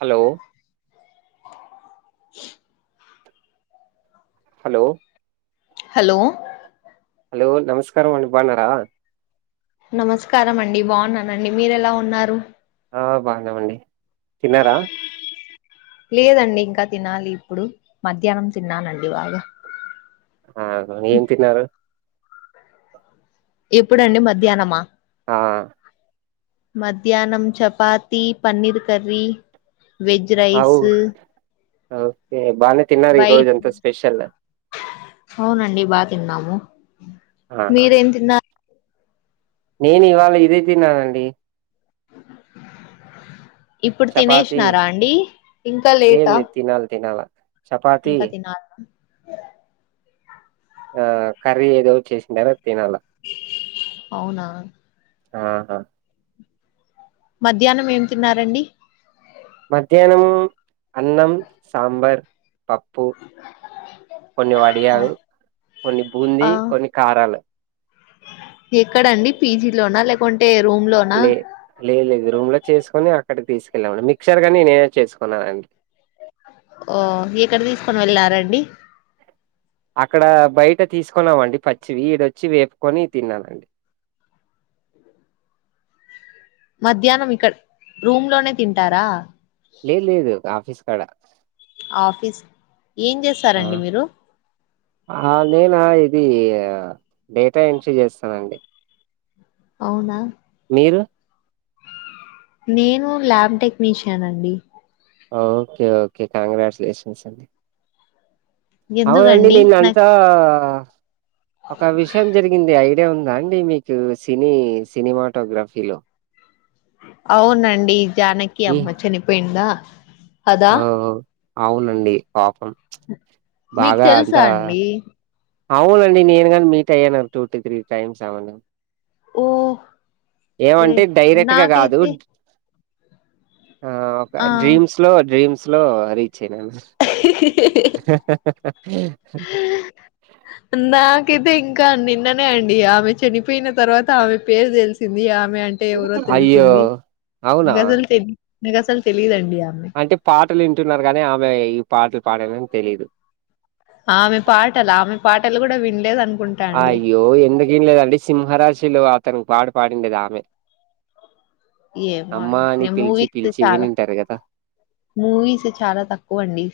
Hello hello hello hello నమస్కారం అండి బాగున్నారా నమస్కారం అండి బాగున్నానండి మీరు ఎలా ఉన్నారు ఆ బాగున్నమండి తిన్నారా లేదండి ఇంకా తినాలి ఇప్పుడు మధ్యాహ్నం తిన్నానండి బాగా అగు ఏం తిన్నారు ఎప్పుడుండి మధ్యాహ్నమా ఆ మధ్యాహ్నం చపాతి పన్నీర్ కర్రీ వెజ్ అవు రైస్ ఓకే బానే తిన్నార ఈ వైట్ రోజు అంతా స్పెషల్ అవునండి బాగా తిన్నాము ఆ మీరేం తిన్నారు నేను ఇవాళ ఇదే తిన్నానండి ఇప్పుడు చపాతి తినేశినారా అండి ఇంకా లేదు లేటా లేదు తినాలి తినాలా ఇంకా తినాలి ఆ కర్రీ ఏదో చేసిందారో తినాల అవునా ఆహా మధ్యాహ్నం ఏం తిన్నారండి మధ్యాహ్నం అన్నం సాంబార్ పప్ ఉప్పు కొన్ని ఓ, వడియాలు కొన్ని ఆ బూందీ కొన్ని కారాలు ఎక్కడండి పీజి లోనా లేకుంటే రూమ్ లోనా లే లేదు లేదు రూమ్ లో చేసుకోని అక్కడ తీసుకెళ్ళామండి మిక్చర్ కాని నేనే చేసుకున్నానండి. ఓ ఎక్కడ తీసుకొని వెళ్ళారండి అక్కడ బయట తీసుకున్నామండి పచ్చివి వీడొచ్చి వేపుకొని తినాలండి. మధ్యాహ్నం ఇక్కడ రూమ్ లోనే తింటారా లేదు లేదు ఆఫీస్ కాడ ఆఫీస్ ఏం ఆ చేస్తారండి మీరు ఆ నేనా ఇది డేటా ఎంట్రీ చేస్తానండి అవునా మీరు నేను ల్యాబ్ టెక్నీషియన్ అండి ఓకే ఓకే కంగ్రాచ్యులేషన్స్ అండి అవునండి ఎందుకండి నిన్న నాకు అంతా ఒక విషయం జరిగింది. ఐడియా ఉందా అండి మీకూ సినీ సినిమాటోగ్రాఫీలో. అవునండి జానకి అమ్మ చనిపోయిందా కదా అవ్ అవు అవునండి పాపం ప్చ్ మీకు బాగా తెలుసా అంతా. అండి అవునండి నేను గాని మీట్ అయ్యాను టూ టు త్రీ టైమ్స్ ఆమెను. ఓ ఏమంటే గ్రేట్ డైరెక్ట్ గా గాదు నాకైతే ఆ ఒక ఆ డ్రీమ్స్ లో డ్రీమ్స్ లో రీచ్ అయినాను. నాకైతే ఇంకా నిన్ననే అండి ఆమె చనిపోయిన తర్వాత ఆమె పేరు తెలిసింది ఆమె అం అంటే ఎవరో అయ్యో తెలిసింది అవునా నాకు అసలు తె నాకు అసలు తెలీదండి ఆమె. అంటే పాటలు వింటున్నారు గానీ ఆమె ఈ పాటలు పాడరని తెలీదు. ఆమె పాటలా ఆమె పాటలు గూడా విన్లేదు అం అయ్యో ఎందుకు ఇన్లేదండి సింహరాశిలో ఆతనికి పాట పాడిందిగి ఆమె. ఏమో అమ్మా అండి అని నేను పిలిచి పిలిచి విని ఉంటారు కదా. మూవీసు చాలా తక్కువ అండి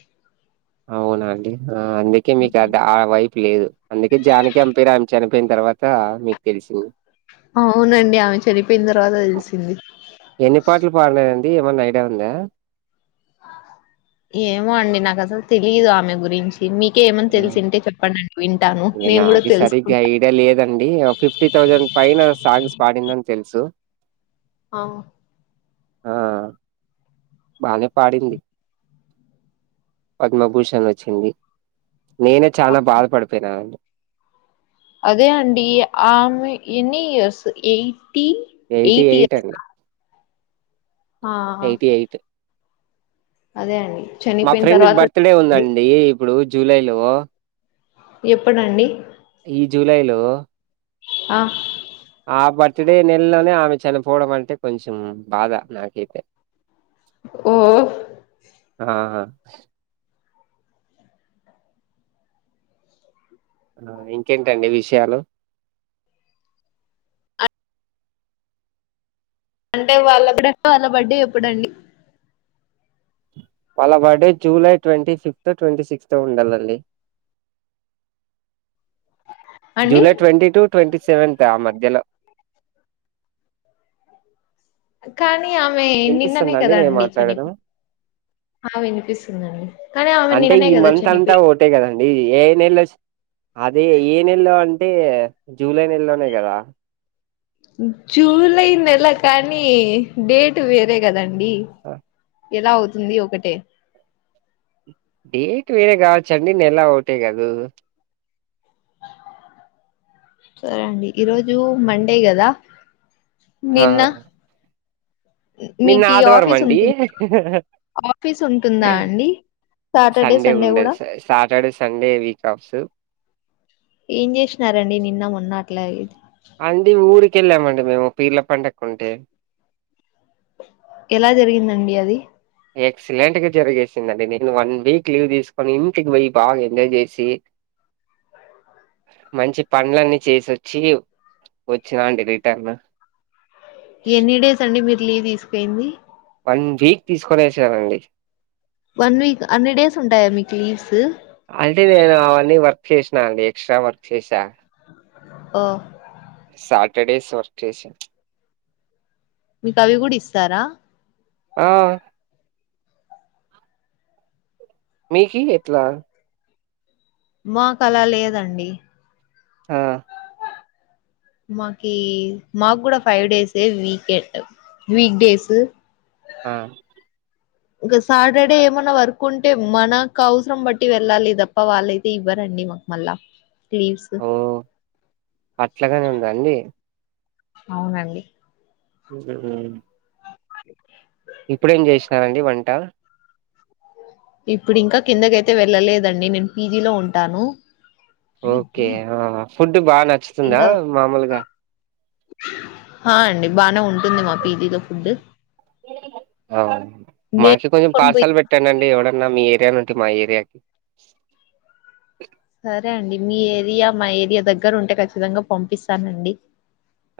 అవునా అండి ఆ అందుకే మీకి అడా ఆడ వైప్. పి లేదు అందుకే జానికి ఆమె పేరు ఆమె చనిపోయిన్ తర్వాతా మీకు తెలిసింది. అవునండి ఆమె చనిపోయిన్ తర్వాత తెలిసింది. ఎన్ని పాటలు పాడినారండి ఏమన్నా ఐడియా ఉందా. ఏమో అండి నాకు అసలు తెలీదు ఆమె గురించి. మీకే ఏమన్న ఆ! తెలిసింటే చెప్పండి అండి వింటాను నేను గూడ తెలుసుకుంటా. ద లేదండీ ఫిఫ్టీ ఆ థౌజండ్ పైన సాంగ్స్ పాడిందని తెలుసు. అ ఆ బానే పాడింది పద్మభూషణ్ వచ్చింది నేనే చానా బాధపడిపోయినానండి. అదే అండీ ఆమె ఎన్నీ ఇయర్స్ ఎయిటీ. ఎయిటీ ఎయిట్ అండి ఆ ఆ! ఎయిటీ ఎయిట్ అదే అండి మా చనిపోయిన ఫ్రెండ్ ది తర్వాత బర్త్ డే తెలిసింది. ఉందండీ ఇప్పుడూ జూలై లో. ఎప్పుడండి ఈ జూలై లో ఆ ఆ బర్త్డే నెలలోనే ఆమె చనిపోవడం అంటే కొంచెం బాధ నాకైతే. ఓ ఆహా ఆ ఇంకేంటండి విషయాలు అంటే వాళ్ళగూడా వాళ్ళ బర్డే ఎప్పుడండి. వాళ్ళ birthday July twenty fifth twenty sixth ఉండాలండి. అండి July twenty two twenty seventh ఆ మధ్యలో కానీ ఆమె నిన్ననే వినిపిస్తుందండి కదా నేను అండి చనిపో మాట్లాడడం ఆ వినిపిస్తుందండి కానీ ఆమె నిన్ననే కదా చనిపోయి అట్టే కదండీ ఏ నెల్లో వచ్చ్ అదే ఏ నెలలో అంటే జూలై నెలలోనే కదా జూలై నెల కానీ డేట్ టు వేరే గదండి ఎలా అవుతుంది ఒకటే. డేట్ వేరే కావచ్చండి నెల ఒకటే కదు సరే అండి ఈరోజు మండే కద ఆ నిన్న నిన్న మీకు ఆదివారం ఆఫీస్ అండి ఉంటుంద ఆఫీస్ ఉంటుందా అండి సాటర్డే సండే కూడ ఉండదు సా సాటర్డే సండే వీక్ ఆఫ్స్ ఏం చేసినారండి నిన్న మొన్న అట్ల అండి ఊరికెళ్ళామండి మేము పీర్ల [unintelligible] ఎలా జరిగిందండి అది ఎక్సలెంట్గా జరిగేసిందిండి నేను వన్ వీక్ లీవ్ తీసుకొని ఇంటికి పోయి బాగా ఎంజాయ్ చేసి మంచి పనుడ్లన్నీ చేసి వొచ్చి వచ్చినా అండి రిటర్న్ ఎన్ని డేస్ అండి మీరు లీవ్ తీసుకోయింది వన్ వీక్ తీసుకొనెస ఆండీ వన్ వీక్ హండ్రెడ్ డేస్ ఉంటాయ మీకు లీవ్స్ అంటే నేను అవన్నీ వర్క్ చేసినా అండి ఎక్స్ట్రా వర్క్ చేస ఓ సాటర్డేస్ వర్క్ చేేస మీకు అవి కూడ ఇస్తార ఆ మీకి ఎట్ల మాకు అలా లేదండి ఆ మాకి మాకు కూడ five days weekend week days ఆ ఇంకా సాటర్డే ఏమన్నా వర్క్ ఉంటే మనకు అవసరం బట్టి వెళ్ళాలి తప్ప వాళ్ళైతే ఇవ్వరండి మ మల్ళ [unintelligible] ఒ అట్లగానే ఉందాండి అవునండి ఉ ఇప్పుడేం చేసినారండి వంట ఇప్పుడు ఇంక కిందకైతే వెళ్ళలేదండి నేను పీజీలో ఉంటాను ఓకే ఫుడ్ బాగా నచ్చుతుందా మామూలుగ ఆ అండి బానే ఉం ఆ మాకి కొంచెం [unintelligible] [unintelligible] ఎవడన్నా మీ ఏరియా నుండి మా ఏరియాకి సరే అండి మీ ఏరియా మా ఏరియా దగ్గర ఉంటే ఖచ్చితంగా పంపిస్తానండి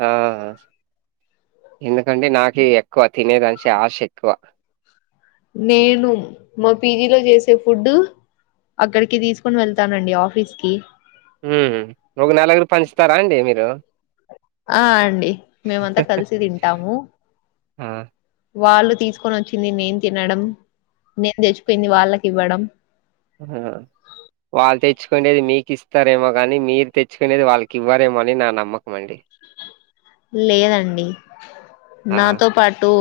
ఆ ఎందుకంటే నాకు ఎక్కువ తినేదానికి ఆశ ఎక్కువ నేను మా పీజీలో చేసే ఫుడ్డు అక్కడికి తీసుకుని వెళ్తానండి ఆఫీస్కి ఒగ నెలగురు పంచుతారా అండి మీరు ఆ అండి మేమంత కలిసి తింటాము ఆ! వాళ్ళు తీసుకొని వచ్చింది నేను తినడం నేను తెచ్చి [unintelligible] వాళ్ళకి ఇవ్వడం ఆ వాళ్ తెచ్చుకోనేది మీకిస్తారేమో గాని మీరు తెచ్చుకునేది వాళ్ళకివ్వారేమో అని నా నమ్మకం అండి అ లేదండి ఆ! నాతో పాటు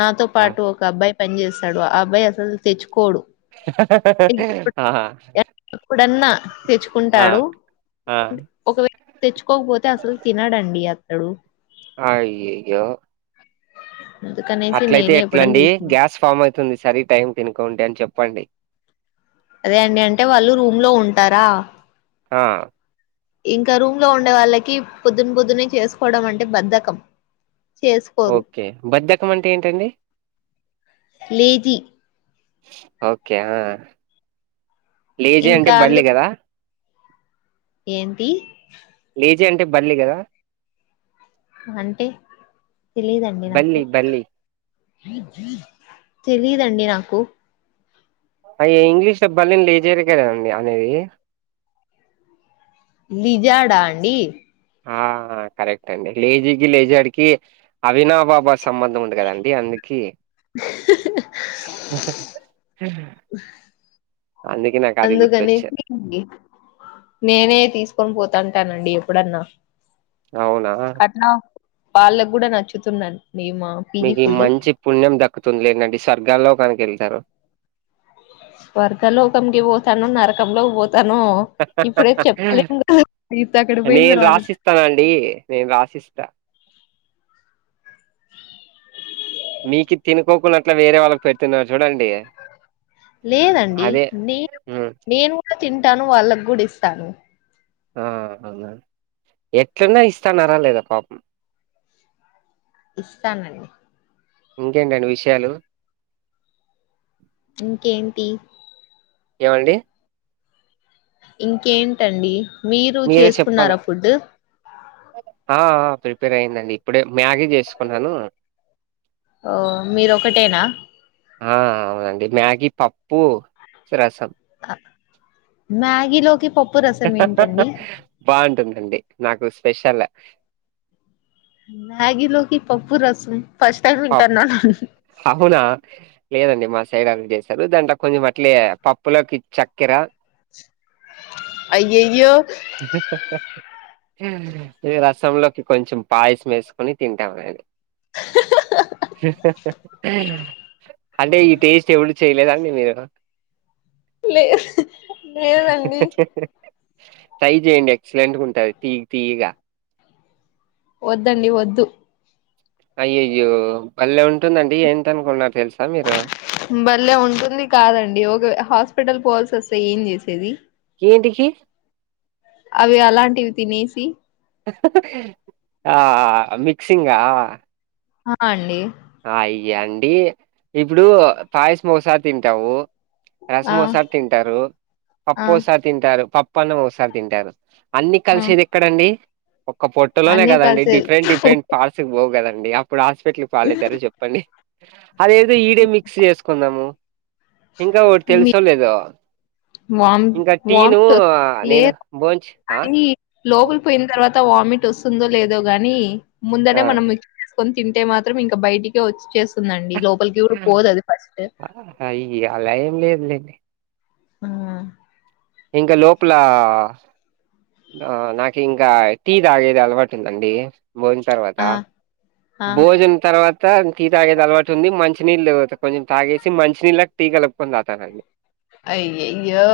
నాతో ఆ! పాటు ఒకబ్బాయ్ పెన్ చేస్తాడు ఆ అబ్బాయ్ అసల్ తెచ్చుకోడు అహ ఇప్పుడన్నా తెచ్చుకుంటాడు ఆ! ఒకవే తెచ్చుకోకపోతే అసల్ తినడండి అత్ డు ఆ యెయ్యో అందుకనేసి అట్లయితే నేనే ఇవ్వడం ఎట్లండి తీసుకున్నా గ్యాస్ ఫామ్ అయితుంది సరీ టైం తినుకుంటే అన్ చెప్పండి అదే అండి అంటే వాళ్ళు రూమ్ లో ఉంటారా ఆ ఇంక రూమ్ లో ఉండే వాళ్ళకి పొద్దున్ పొద్దునే చేసుకోవడం అంటే బద్ధకం చేసుకోరు ఓకే బద్దకం అంట్ ఏంటండి లేది ఓకే అ లేజీ అంటే ఇంకా బల్లె గదా ఏంతి లేజి అంటే బల్లి గదా అంటే తెలిదండి నాకు బల్లి బల్లి తెలిదండి నాకు అయ్యే ఇంగ్లీష్ ల బల్లిన్ లెజెర్ కద అండి అనేది లిజాడా అండి ఆ కరెక్ట్ అండి లేజీకి లేజడ్ కి అవినా బాబా సంబంధం ఉండి కదండి అందుకీ అందుకే నాకది గుర్ అనేసి ఇండి నేనే తీసుకొన్ పోతాంటానండి ఎప్పుడన్నా అవునా అట్నా వాళ్ళగ్గూడా నచ్చుత ండిమా మీకీ మంచి పుణ్యం దక్కుతు లేండండి స్వర్గాల్లోక్కానికెళ్తారు స్వర్గ లోకంకి వోతాను నరకంలో వోత్ తను ఇప్పుడే చెప్పలే ఇతక్కడి పోయిన్ దర్వాది స్తానండి నేన్ రాసిస్త మీకి తినుకోకుంన్నట్ల వేరే వాళ్ళక్ పెతున్నార్ చూడండి లేదండి అదే నే మ్మ్ నేను కూడా తింటాను వాళ్ళగ్గూడ్ ఇస్తాను హా అవునా ఎట్లున్నా ఇస్తాన్నారా లేదా పాపం ఇస్తానని ఇంకేంటండి విషయాలు ఇంకేంటి ఏవండి ఇంకేంటండి మీరు మీరే చెప్పాలా చేసుకున్నారా ఫుడ్ ఆ ఆ ప్రిపేర్ అయిందండి ఇప్పుడే మ్యాగీ చేసుకున్నాను మీరొకటేనా ఆ అవునండి మ్యాగీ పప్పు రసం అ మ్యాగీలోకి పప్పు రసం ఏంటండి బాగుంటుందండి నాకు స్పెషలె మ్యాగి లోకి పప్పు రసం ఫస్ట్ టైమ్ పప్ వింటాన్నా నండి అవునా లేదండి మా సైడ్ అలగె చేస్తారు దాంట్లో కొంచెం అట్లే పప్పులోకి చక్కెర అయ్యయ్యో ఇహ రసంలోకి కొంచెం పాయసం వేసుకొని తింటాం అలాగని [inaudible] [inaudible] అంటే ఈ టేస్ట్ ఎప్పుడు చేయలేదండి మీరైన లే లేదండి [inaudible] ట్రై చేయండి ఎక్సలెంట్గా ఉంటాది తీయ్యి తీయ్యగా వద్దండి వద్దు అయ్యయ్యో బళ్లేె ఉంటుందండి ఏంట నుకున్నారు తెలుసా మీరు బల్లె ఉంటుంది కాదండి ఒక హాస్పిటల్ పోవాల్సి వస్తే ఏం చేసేది ఏంటికి అవి అలాంటివి తినేసి ఆ మిక్సింగా ఆ అండి అయ్యా అండి ఇప్పుడు పాయసం ఒకసారి తింటావు ఆ రసమోసారి తింటారు ఆ పప్పుఒసారి తింటారు పప్పు అన్నం ఒసారి తింటారు అన్ని ఆ కలిసేది ఎక్కడండి ఒక పొట్టలోనే అన్నీ కదండి కలిసే డిఫరెంట్ డిఫరెంట్ ఆస్తుల్ పోవు కదండి అప్పుడు హాస్పిటల్ కి పాాలయితారు చెప్పండి అదేదో ఈడే మిక్స్ చేసుకుందాము ఇంకా ఒకటి మీ తెలుసో లేదో వామ్ ఇంకా టీను వామిట్ వస్ నేను లేదు బోంచ్ ఆ కానీ లోపలి పోయిన తర్వాత వామిట్ వస్తుందో లేదో గాని ముందనే ఆ మనం కొని తింటే మాత్రం ఇంకా బయటికే వచ్చేస్తుందండి లోపలికి కూడా పోదు అది ఫస్ట్ అయ్యా అలా ఏం లేదులేండి మ్ ఇంకా లోపల ఆ నాకు ఇంకా టీ తాగేది అలవాటు ఉందండి భోజన తర్వాత ఆ ఆ భోజన్ తర్వాత టీ తాగేది అలవాటు ఉంది మంచినీళ్ళు తాత కొంచెం తాగేసి మంచినీళ్ళకి టీ కలుపుకుని తాతను అయ్యయ్యో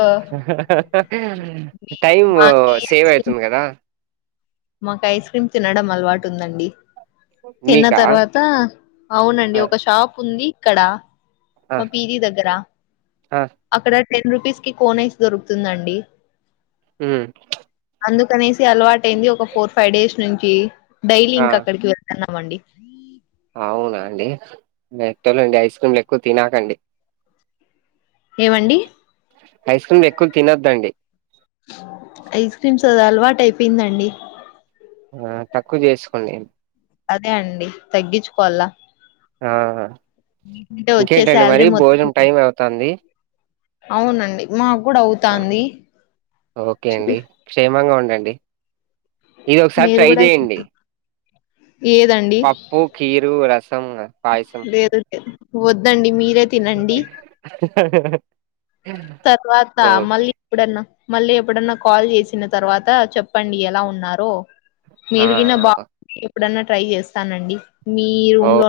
టైమ్ మాకి సేవ్ ఐస్ క్రీమ్ అయితుంది కదా మాకు ఐస్ క్రీమ్ తినడం అలవాటు ఉందండి తిన్న మీకా తర్వాత అవునండి ఆ ఒక షాప్ ఉంది ఇక్కడ మా పీజీ దగ్గర ఆ అక్కడ టెన్ రూపీస్ కి కోనైస్ దొరుకుతుందండి మ్ అందుకనేసి అలవాట అయింది ఒక ఫోర్ ఫైవ్ డేస్ నుంచి డైలీ ఆ ఇంక అక్కడికి వెళ్ తున్నామండి అవునా అండి ఎట్టలండి ఐస్ క్రీమ్లు ఎక్కువ తినకండి ఏమండి ఐస్ క్రీములు ఎక్కువ తినద్దండి ఐస్ క్రీమ్స్ అది అలవాటు అయిపోయిందండి ఆ తక్కువ చేసుకోండి అదే అండి తగ్గించుకోవాలా ఆ అంటే వచ్చే ఇంకేంటండి శాలరీ మరి భోజనం మొత్తం టైం అవుతుంది అవునండి మాకు కూడా అవుతాంది ఓకే చూ అండి క్షేమంగా ఉండండి ఇది ఒకసారి మీరు ట్రై కూడా చేయండి ఏదండి పప్పు కీరు రసం పాయసం లేదు వద్దండి మీరే తినండి తర్వాత ఓ మళ్ళీ ఎప్పుడన్నా మళ్ళీ ఎప్పుడన్నా కాల్ చేసిన తర్వాత చెప్ చెప్పండి ఎలా ఉన్నారో ఆ! మీరుగిన బా [inaudible] ఎప్పుడన్నా ట్రై చేస్తానండి మీ ఓ రూమ్ లో